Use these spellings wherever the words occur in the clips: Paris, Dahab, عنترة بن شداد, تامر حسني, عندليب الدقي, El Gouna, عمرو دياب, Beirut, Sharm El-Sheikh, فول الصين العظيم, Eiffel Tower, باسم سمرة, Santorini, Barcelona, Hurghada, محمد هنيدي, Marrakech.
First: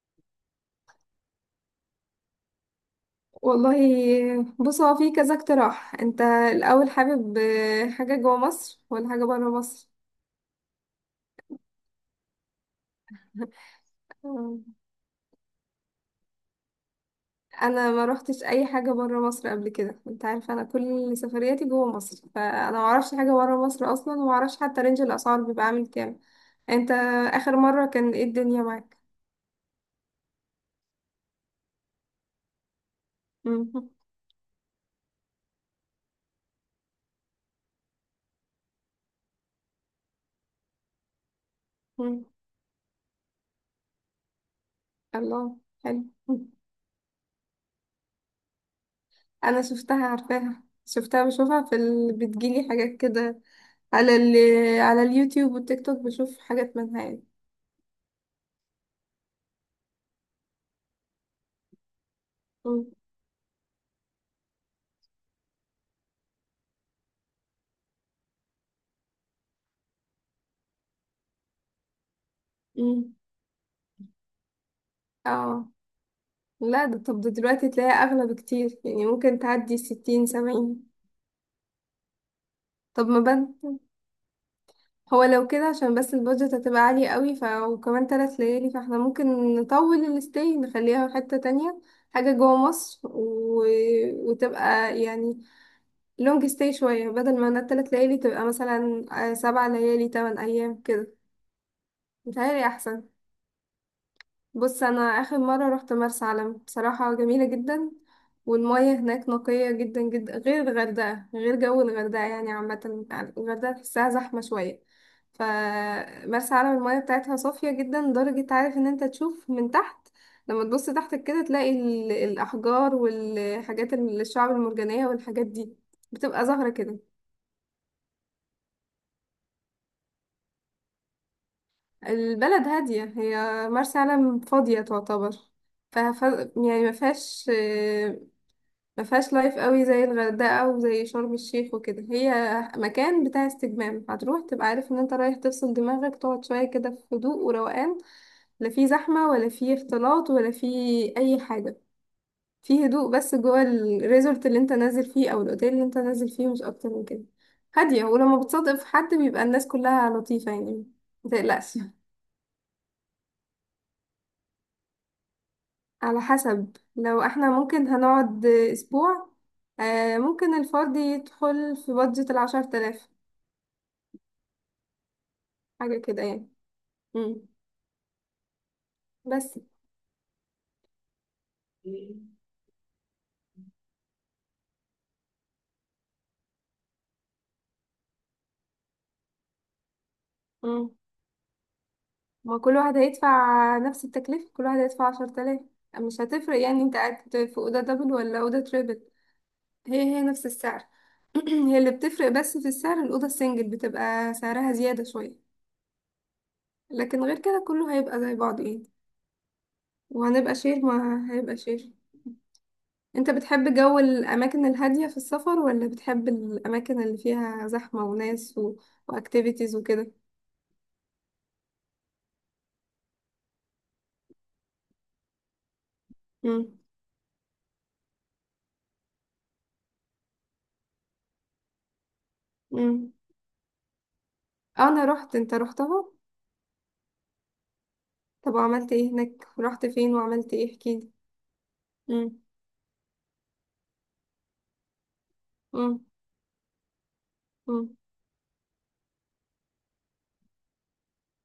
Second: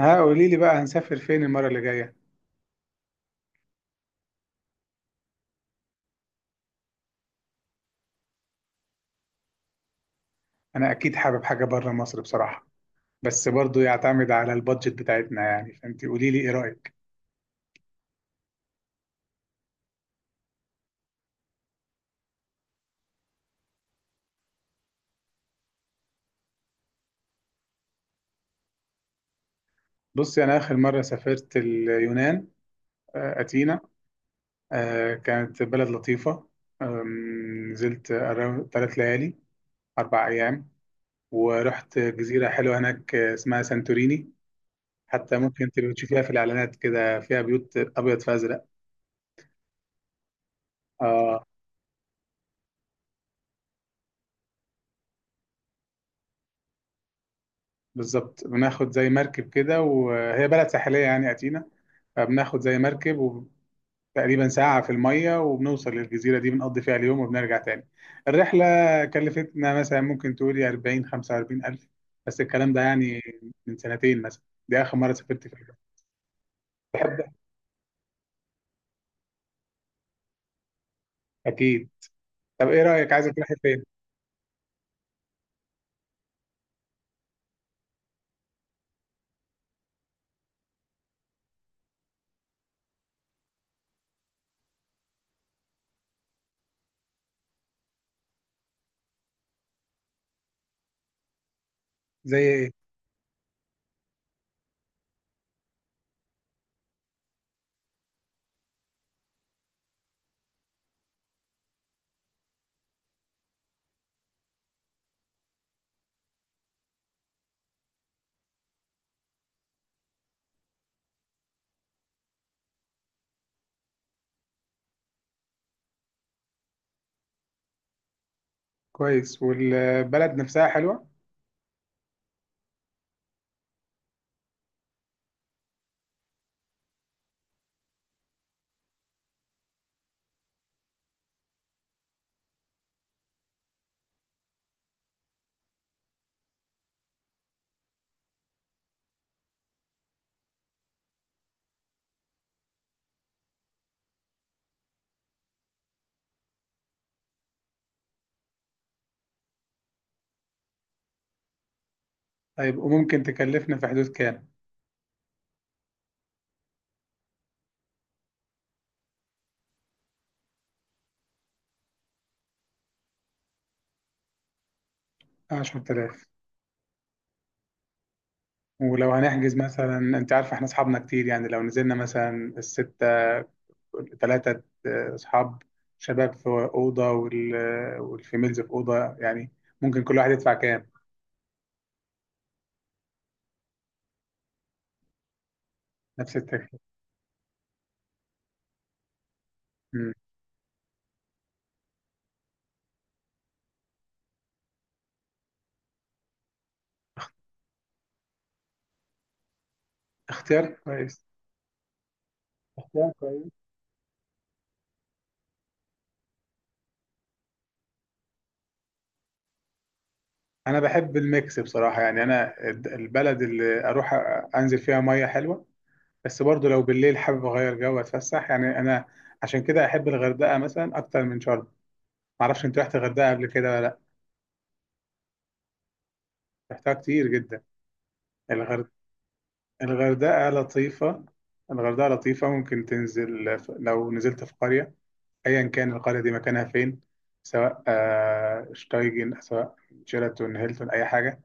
ها قولي لي بقى، هنسافر فين المرة اللي جاية؟ والله. بص، هو في كذا اقتراح. انت الاول حابب، حاجه جوه مصر ولا حاجه بره مصر؟ انا اكيد حابب حاجة بره مصر بصراحة. بس برضو يعتمد على آه، البادجت بتاعتنا يعني، فانت قولي لي ايه رأيك. انا ما روحتش اي حاجه بره مصر قبل كده. انت عارفه انا كل سفرياتي جوه مصر، فانا ما اعرفش حاجه بره مصر اصلا، وما اعرفش حتى رينج الاسعار بيبقى عامل كام. انت اخر مره كان ايه الدنيا معاك؟ بصي، انا اخر مرة سافرت اليونان. اثينا. مم. كانت بلد لطيفة. نزلت 3 ليالي، 4 ايام. ورحت مم. جزيرة حلوة هناك، اسمها سانتوريني. حتى الله، ممكن تبقى حلو. تشوفيها في مم. الاعلانات كده، فيها بيوت ابيض في ازرق. انا شفتها، عارفاها، شفتها، اه، بشوفها في بتجيلي حاجات كده على على اليوتيوب والتيك توك، بشوف حاجات منها يعني. بالظبط، بناخد زي مركب كده، وهي بلد ساحلية يعني اثينا. فبناخد زي مم. مركب، وتقريبا ساعة في المية وبنوصل للجزيرة دي، بنقضي فيها اليوم وبنرجع تاني. الرحلة كلفتنا مثلا ممكن تقولي 40 45 ألف، بس الكلام ده مم. يعني من سنتين مثلا، دي آخر مرة سافرت فيها. اه. لا، ده طب ده دلوقتي تلاقيها اغلى بكتير، يعني ممكن تعدي 60 70. أكيد. طب إيه طب رأيك، ما عايزة تروحي بد فين؟ هو لو كده، عشان بس البادجت هتبقى عالية قوي، ف وكمان 3 ليالي، فاحنا ممكن نطول الستي، نخليها في حتة تانية. حاجة جوه مصر وتبقى يعني لونج ستي شوية، بدل ما انا ال3 ليالي تبقى مثلا 7 ليالي 8 أيام كده. زي متهيألي إيه؟ أحسن. بص، انا اخر مره رحت مرسى علم، بصراحه جميله جدا. والمياه هناك نقيه جدا جدا، غير الغردقه، غير جو الغردقه يعني عامه. الغردقه تحسها زحمه شويه. فمرسى علم المياه بتاعتها صافيه جدا، لدرجه عارف ان انت تشوف من تحت. لما تبص تحتك كده تلاقي الاحجار والحاجات، الشعب المرجانيه والحاجات دي بتبقى ظاهره كده. كويس، والبلد نفسها حلوة. البلد هاديه، هي مرسى علم فاضيه تعتبر. فف... يعني ما فيهاش لايف قوي زي الغردقه وزي شرم الشيخ وكده. هي مكان بتاع استجمام، هتروح تبقى عارف ان انت رايح تفصل دماغك، تقعد شويه كده في هدوء وروقان. لا في زحمه، ولا في اختلاط، ولا في اي حاجه. في هدوء بس جوه الريزورت اللي انت نازل فيه او الاوتيل اللي انت نازل فيه، مش اكتر من كده. هاديه، ولما بتصادق في حد بيبقى الناس كلها لطيفه يعني. متقلقش. طيب وممكن تكلفنا في حدود كام؟ على حسب، لو احنا ممكن هنقعد اسبوع، ممكن الفرد يدخل في بادجت ال10 تلاف. حاجة كده 10000. يعني. مم. ولو هنحجز بس. مثلا، أنت عارفة إحنا أصحابنا كتير، يعني لو نزلنا مثلا الستة، ثلاثة أصحاب شباب في أوضة، والفيميلز في أوضة يعني، ممكن كل واحد يدفع كام. مم. ما كل واحد هيدفع نفس التكلفة، كل واحد هيدفع 10 آلاف. مش نفس هتفرق التكلفة. يعني انت قاعد في أوضة دبل ولا أوضة تريبل. هي مم. هي نفس السعر. هي اللي بتفرق بس في السعر، الأوضة السنجل بتبقى سعرها زيادة شوية. لكن غير كده كله هيبقى زي بعض يعني. وهنبقى اختيار شير، كويس، ما هيبقى شير. اختيار انت كويس. بتحب جو الأماكن الهادية في السفر ولا بتحب الأماكن اللي فيها زحمة وناس وأكتيفيتيز وكده؟ أنا بحب الميكس بصراحة، يعني أنا البلد اللي أروح، أنزل فيها مية حلوة. بس برضو مم. لو بالليل حابب أغير جو أتفسح يعني أنا. عشان كده أحب الغردقة مثلا أكتر من شرم. معرفش، أنت رحت مم. الغردقة قبل كده ولا لأ؟ انا رحت، انت رحتها؟ رحتها كتير جدا. طب الغرد... وعملت ايه هناك، رحت فين الغردقة وعملت ايه، احكيلي. لطيفة. الغردقة امم. لطيفة، ممكن تنزل لو نزلت في قرية، أيا كان امم. القرية دي مكانها فين، سواء امم. شتايجن، سواء شيراتون هيلتون، أي حاجة،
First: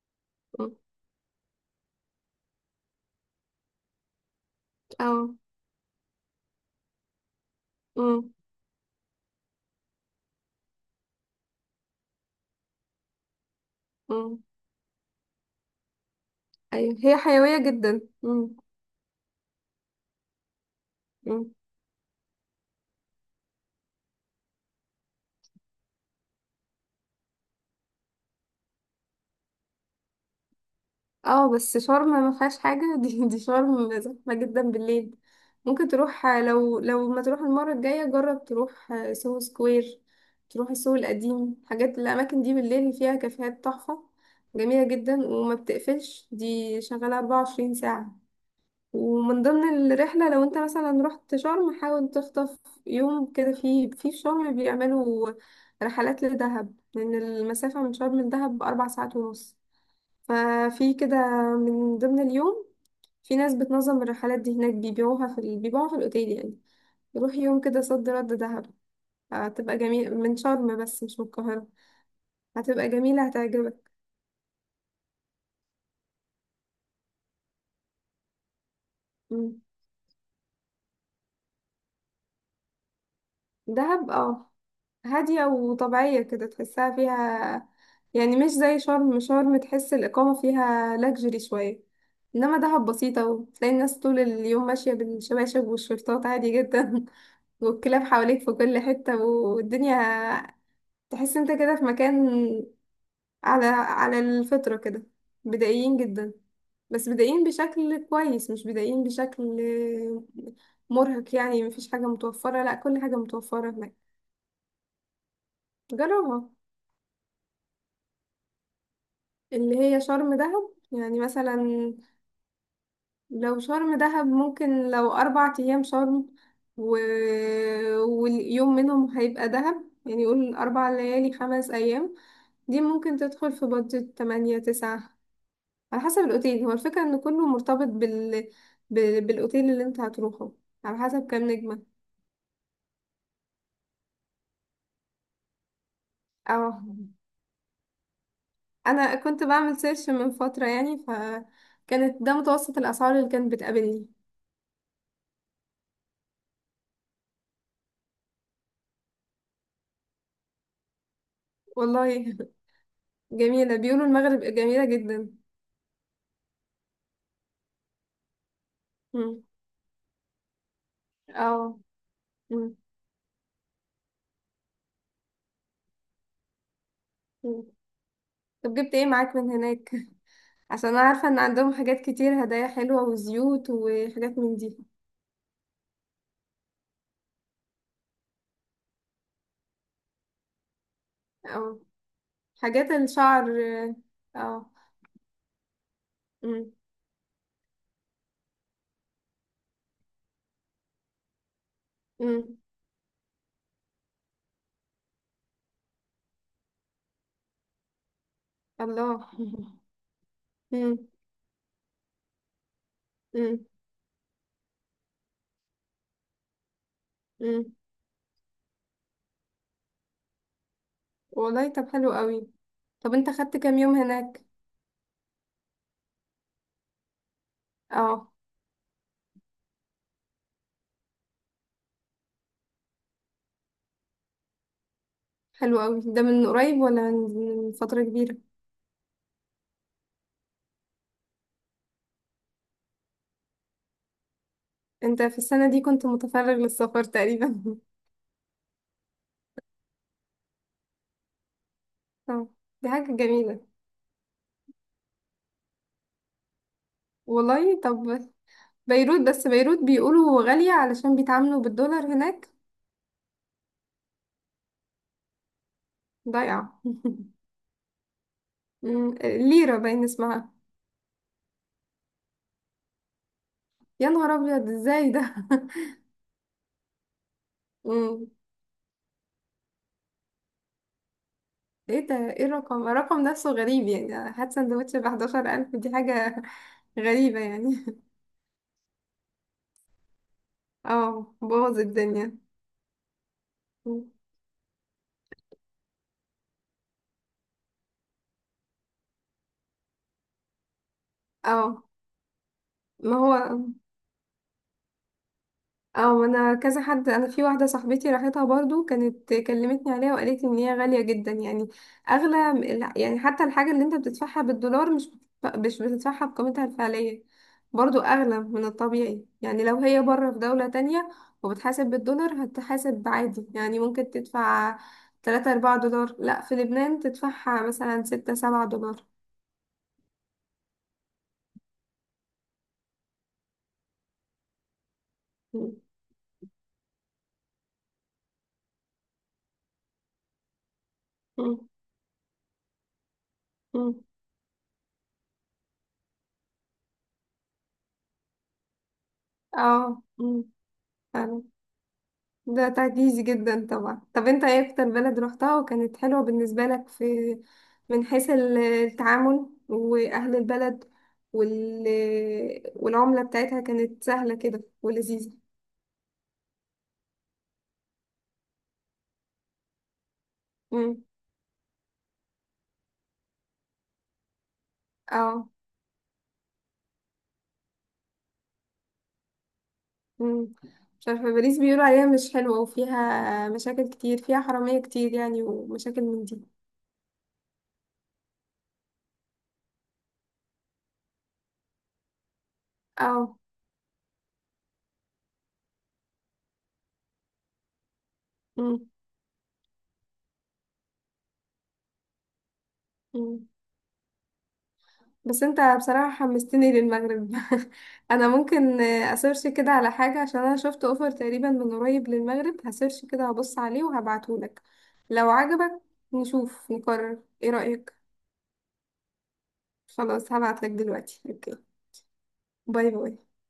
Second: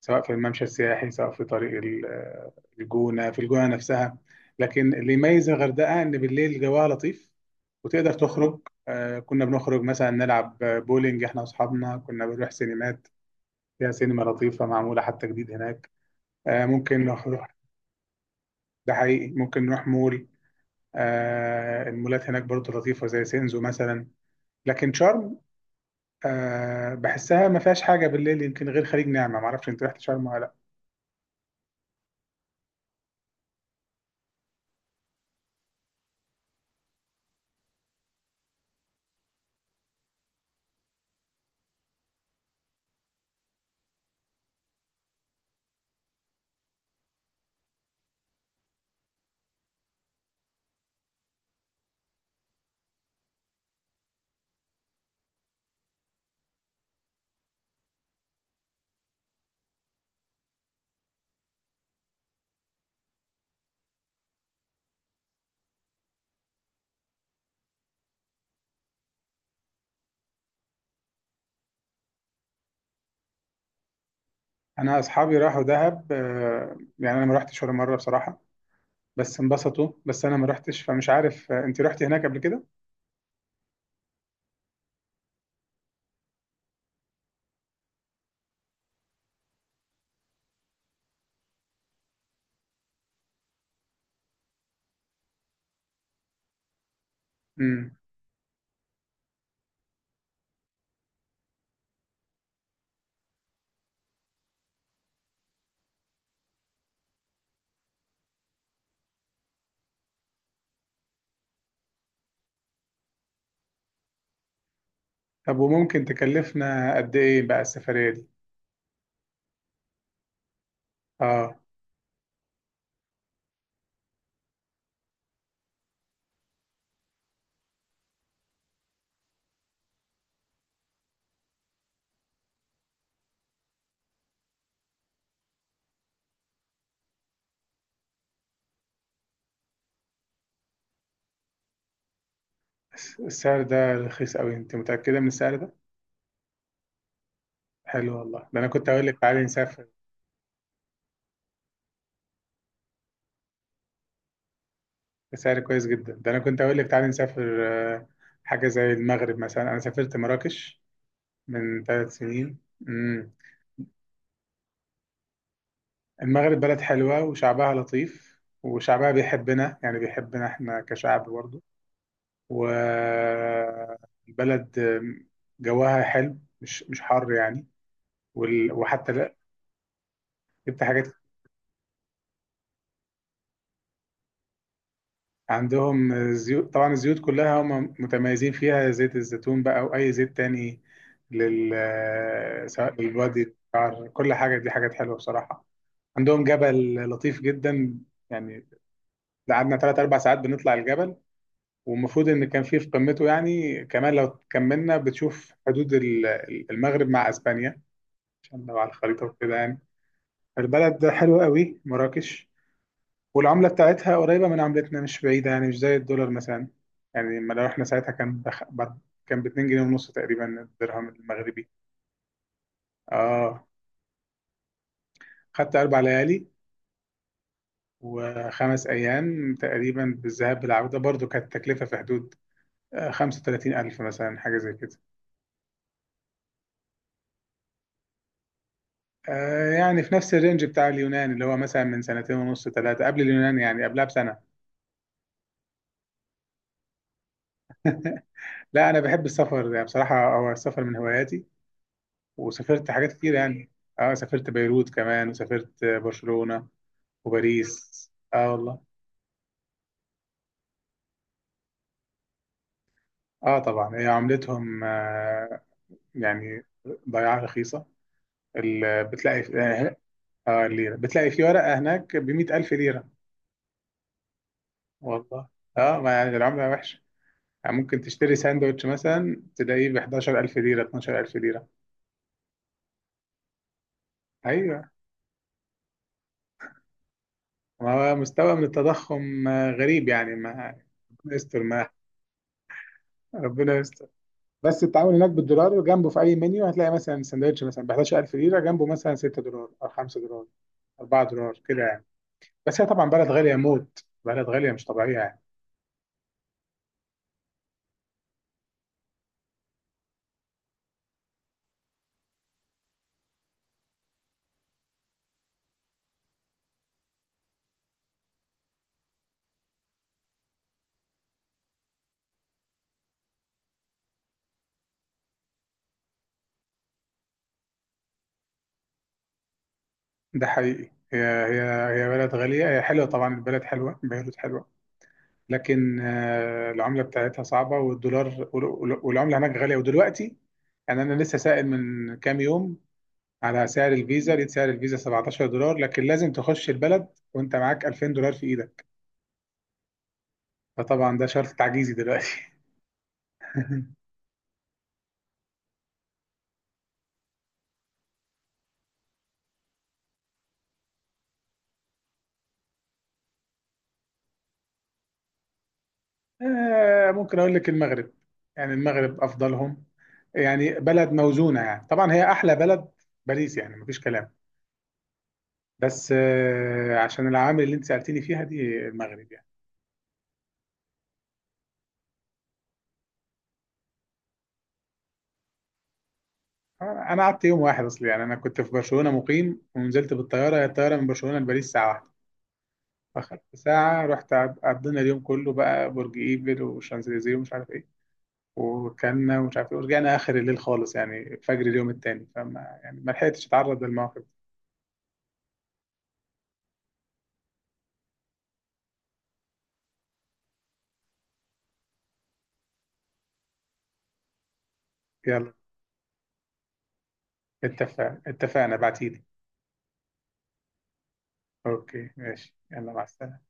سواء في الممشى امم. السياحي، سواء في طريق الجونة، في الجونة نفسها. لكن اللي اه. يميز الغردقة إن بالليل جواها لطيف، وتقدر امم. تخرج. كنا بنخرج مثلا نلعب بولينج إحنا وأصحابنا، كنا بنروح سينمات، فيها سينما امم. لطيفة معمولة حتى جديد هناك. ايوه، ممكن هي نروح، حيوية جدا. امم. ده حقيقي ممكن نروح مول. امم. المولات هناك برضه لطيفة زي سينزو مثلا. لكن شرم، أه بحسها ما فيهاش حاجه بالليل، يمكن غير خليج نعمه. ما اعرفش، انت رحت شرم ولا لا؟ اه بس شرم ما فيهاش حاجة. دي شرم زحمة جدا بالليل. ممكن تروح، لو ما تروح المرة الجاية جرب تروح سوهو سكوير، تروح السوق القديم. حاجات الأماكن دي بالليل فيها كافيهات تحفة، جميلة جدا. وما بتقفلش، دي شغالة 24 ساعة. ومن ضمن الرحلة، لو انت مثلا رحت شرم، حاول تخطف يوم كده، في شرم بيعملوا رحلات لدهب، لأن المسافة من شرم لدهب 4 ساعات ونص. ففي كده من ضمن اليوم، في ناس بتنظم الرحلات دي هناك، بيبيعوها في الأوتيل يعني. يروح يوم كده صد رد دهب. هتبقى جميلة من شرم، بس مش من القاهرة. هتبقى جميلة، هتعجبك. انا اصحابي راحوا دهب، أه يعني انا ما رحتش ولا مره بصراحه، بس انبسطوا، بس انا ما رحتش فمش عارف. انت رحتي هناك قبل كده؟ دهب اه، هادية وطبيعية كده تحسها فيها يعني. مش زي شرم، شرم تحس الإقامة فيها لاكجري شوية. إنما دهب بسيطة، وتلاقي الناس طول اليوم ماشية بالشباشب والشرطات عادي جدا. امم. والكلاب حواليك في كل حتة، والدنيا تحس انت كده في مكان، على الفطرة كده. بدائيين جدا، بس بدائيين بشكل كويس، مش بدائيين بشكل مرهق يعني. مفيش حاجة متوفرة؟ لا، كل حاجة متوفرة هناك. طب وممكن جربها. تكلفنا قد ايه بقى السفريه دي؟ اللي هي شرم دهب يعني اه. مثلا، لو شرم دهب ممكن، لو 4 أيام شرم و... واليوم منهم هيبقى دهب، يعني يقول 4 ليالي 5 أيام. دي ممكن تدخل في بادجت 8 9، على حسب الأوتيل. هو الفكرة إن كله مرتبط بالأوتيل اللي أنت هتروحه، على حسب كام نجمة. السعر ده رخيص قوي، انت متاكده من السعر ده؟ اه، حلو والله، ده انا كنت اقول أنا لك تعالي كنت بعمل نسافر سيرش من فترة يعني، فكانت ده متوسط الأسعار اللي كانت بتقابلني. بسعر كويس جدا. ده انا كنت اقول لك تعالي نسافر. آه، حاجه زي المغرب مثلا، انا سافرت مراكش من ثلاث والله سنين مم. جميلة، بيقولوا المغرب جميلة جدا. المغرب بلد حلوة، وشعبها لطيف، وشعبها مم. بيحبنا يعني، بيحبنا احنا كشعب برضه. اه. مم. والبلد جواها حلو، مش حر مم. يعني. طب جبت ايه وحتى لا. معاك من هناك؟ جبت عشان انا حاجات. عارفة ان عندهم حاجات كتير، هدايا حلوة وزيوت وحاجات من دي. عندهم زيوت طبعا، الزيوت كلها هم متميزين فيها، زيت الزيتون بقى او اي زيت تاني لل اه، حاجات سواء الشعر. للبادي، للشعر، كل حاجة اه. دي حاجات حلوة بصراحة. عندهم مم. جبل لطيف جدا يعني، قعدنا ثلاث اربع ساعات بنطلع الجبل، والمفروض ان مم. كان في قمته يعني، كمان لو كملنا بتشوف حدود المغرب مع اسبانيا، عشان لو على الله. الخريطه وكده يعني. البلد مم. ده حلوه قوي، مراكش. مم. والعمله بتاعتها قريبه من عملتنا، مش بعيده يعني، مش زي الدولار مثلا. يعني لما لو مم. احنا ساعتها كان كان ب 2 جنيه ونص تقريبا الدرهم المغربي. والله طب حلو قوي. طب انت خدت اه، كام يوم هناك؟ خدت 4 ليالي اه. وخمس ايام تقريبا، بالذهاب بالعوده، برضو كانت التكلفه في حدود 35000 مثلا، حاجه زي كده. حلو قوي. ده من قريب ولا من من فترة كبيرة؟ يعني في نفس الرينج بتاع اليونان، اللي هو مثلا من سنتين ونص ثلاثة قبل اليونان، يعني قبلها بسنة. انت في السنة دي كنت متفرغ للسفر تقريبا. لا، أنا بحب السفر يعني بصراحة، هو السفر من هواياتي، اه. دي وسافرت حاجات حاجة كتير جميلة. يعني. اه، سافرت بيروت كمان، وسافرت برشلونة والله طب، وباريس. اه والله. بيروت. بس بيروت بيقولوا غالية علشان بيتعاملوا بالدولار هناك. اه طبعا هي عملتهم يعني ضايعة. ضياعة رخيصة. ال- أمم، بتلاقي في- ليرة اه باين اسمها. الليرة بتلاقي في ورقة هناك بمئة ألف ليرة. يا نهار أبيض، ازاي ده؟ والله. اه، ما يعني العملة وحشة، يعني ممكن أمم، تشتري ساندوتش مثلا تلاقيه ب 11000 ليرة 12000 ليرة. ايه ده؟ ايه الرقم؟ الرقم نفسه غريب يعني. هات ايوه، سندوتش ب11 ألف، دي حاجة غريبة يعني. ما هو مستوى من التضخم غريب يعني ما. اه، ربنا يستر بوظ ما. الدنيا. ربنا يستر. مم. بس التعامل هناك بالدولار جنبه، في اي منيو هتلاقي مثلا سندوتش مثلا ب 11000 ليره، جنبه مثلا 6 دولار او 5 دولار، 4 دولار كده اه. يعني. بس هي طبعا ما بلد غاليه هو. موت، بلد غاليه مش طبيعيه يعني. او انا كذا حد، انا في واحده صاحبتي راحتها برضو، كانت كلمتني عليها وقالت لي ان هي غاليه جدا يعني، اغلى لا، يعني حتى الحاجه اللي انت بتدفعها بالدولار مش مش بتدفعها بقيمتها الفعليه. برضو اغلى من الطبيعي يعني. لو هي بره في دوله تانية وبتحاسب بالدولار، هتحاسب عادي، يعني ممكن تدفع 3 4 دولار، لا في لبنان تدفعها مثلا 6 7 دولار. ده حقيقي، هي هي. هي بلد غاليه، هي حلوه طبعا، البلد حلوه، بيروت حلوه، م- لكن العمله بتاعتها صعبه، والدولار والعمله هناك غاليه ودلوقتي. يعني انا لسه سائل م- من كام يوم على سعر م. الفيزا، لقيت سعر الفيزا 17 دولار، لكن لازم تخش البلد وانت معاك 2000 دولار في ايدك، اه، م. فطبعا ده شرط تعجيزي دلوقتي. ده تعجيزي جدا طبعا. طب انت ايه اكتر بلد روحتها وكانت حلوة بالنسبة لك، في من حيث التعامل واهل البلد وال... والعملة بتاعتها كانت سهلة كده ولذيذة؟ ممكن اقول لك المغرب، يعني المغرب افضلهم، يعني امم. بلد موزونه يعني، طبعا هي احلى بلد، باريس يعني مفيش كلام، اه. بس عشان العوامل اللي انت سالتني فيها دي، المغرب يعني. امم. مش عارفة، باريس بيقولوا عليها مش حلوة، وفيها مشاكل كتير، فيها حرامية كتير يعني، ومشاكل من دي. انا قعدت يوم واحد اصلي، يعني انا كنت في برشلونه مقيم ونزلت بالطياره، هي الطياره من برشلونه لباريس ساعه واحدة. اه. أخدت ساعة، رحت عدينا اليوم كله بقى، برج إيفل وشانزليزيه ومش عارف إيه، وكنا ومش عارف إيه، ورجعنا آخر الليل خالص يعني فجر اليوم التاني، فما يعني ما لحقتش امم. أتعرض للمواقف. بس انت بصراحة حمستني للمغرب. انا ممكن اسيرش كده على حاجة. عشان انا شفت اوفر تقريبا من قريب للمغرب، هسيرش كده، هبص عليه وهبعتهولك لو يلا، عجبك. نشوف نقرر. ايه رأيك؟ اتفقنا، بعتيلي. خلاص، هبعتلك دلوقتي. اوكي، أوكي ماشي، باي يلا، مع باي. السلامة.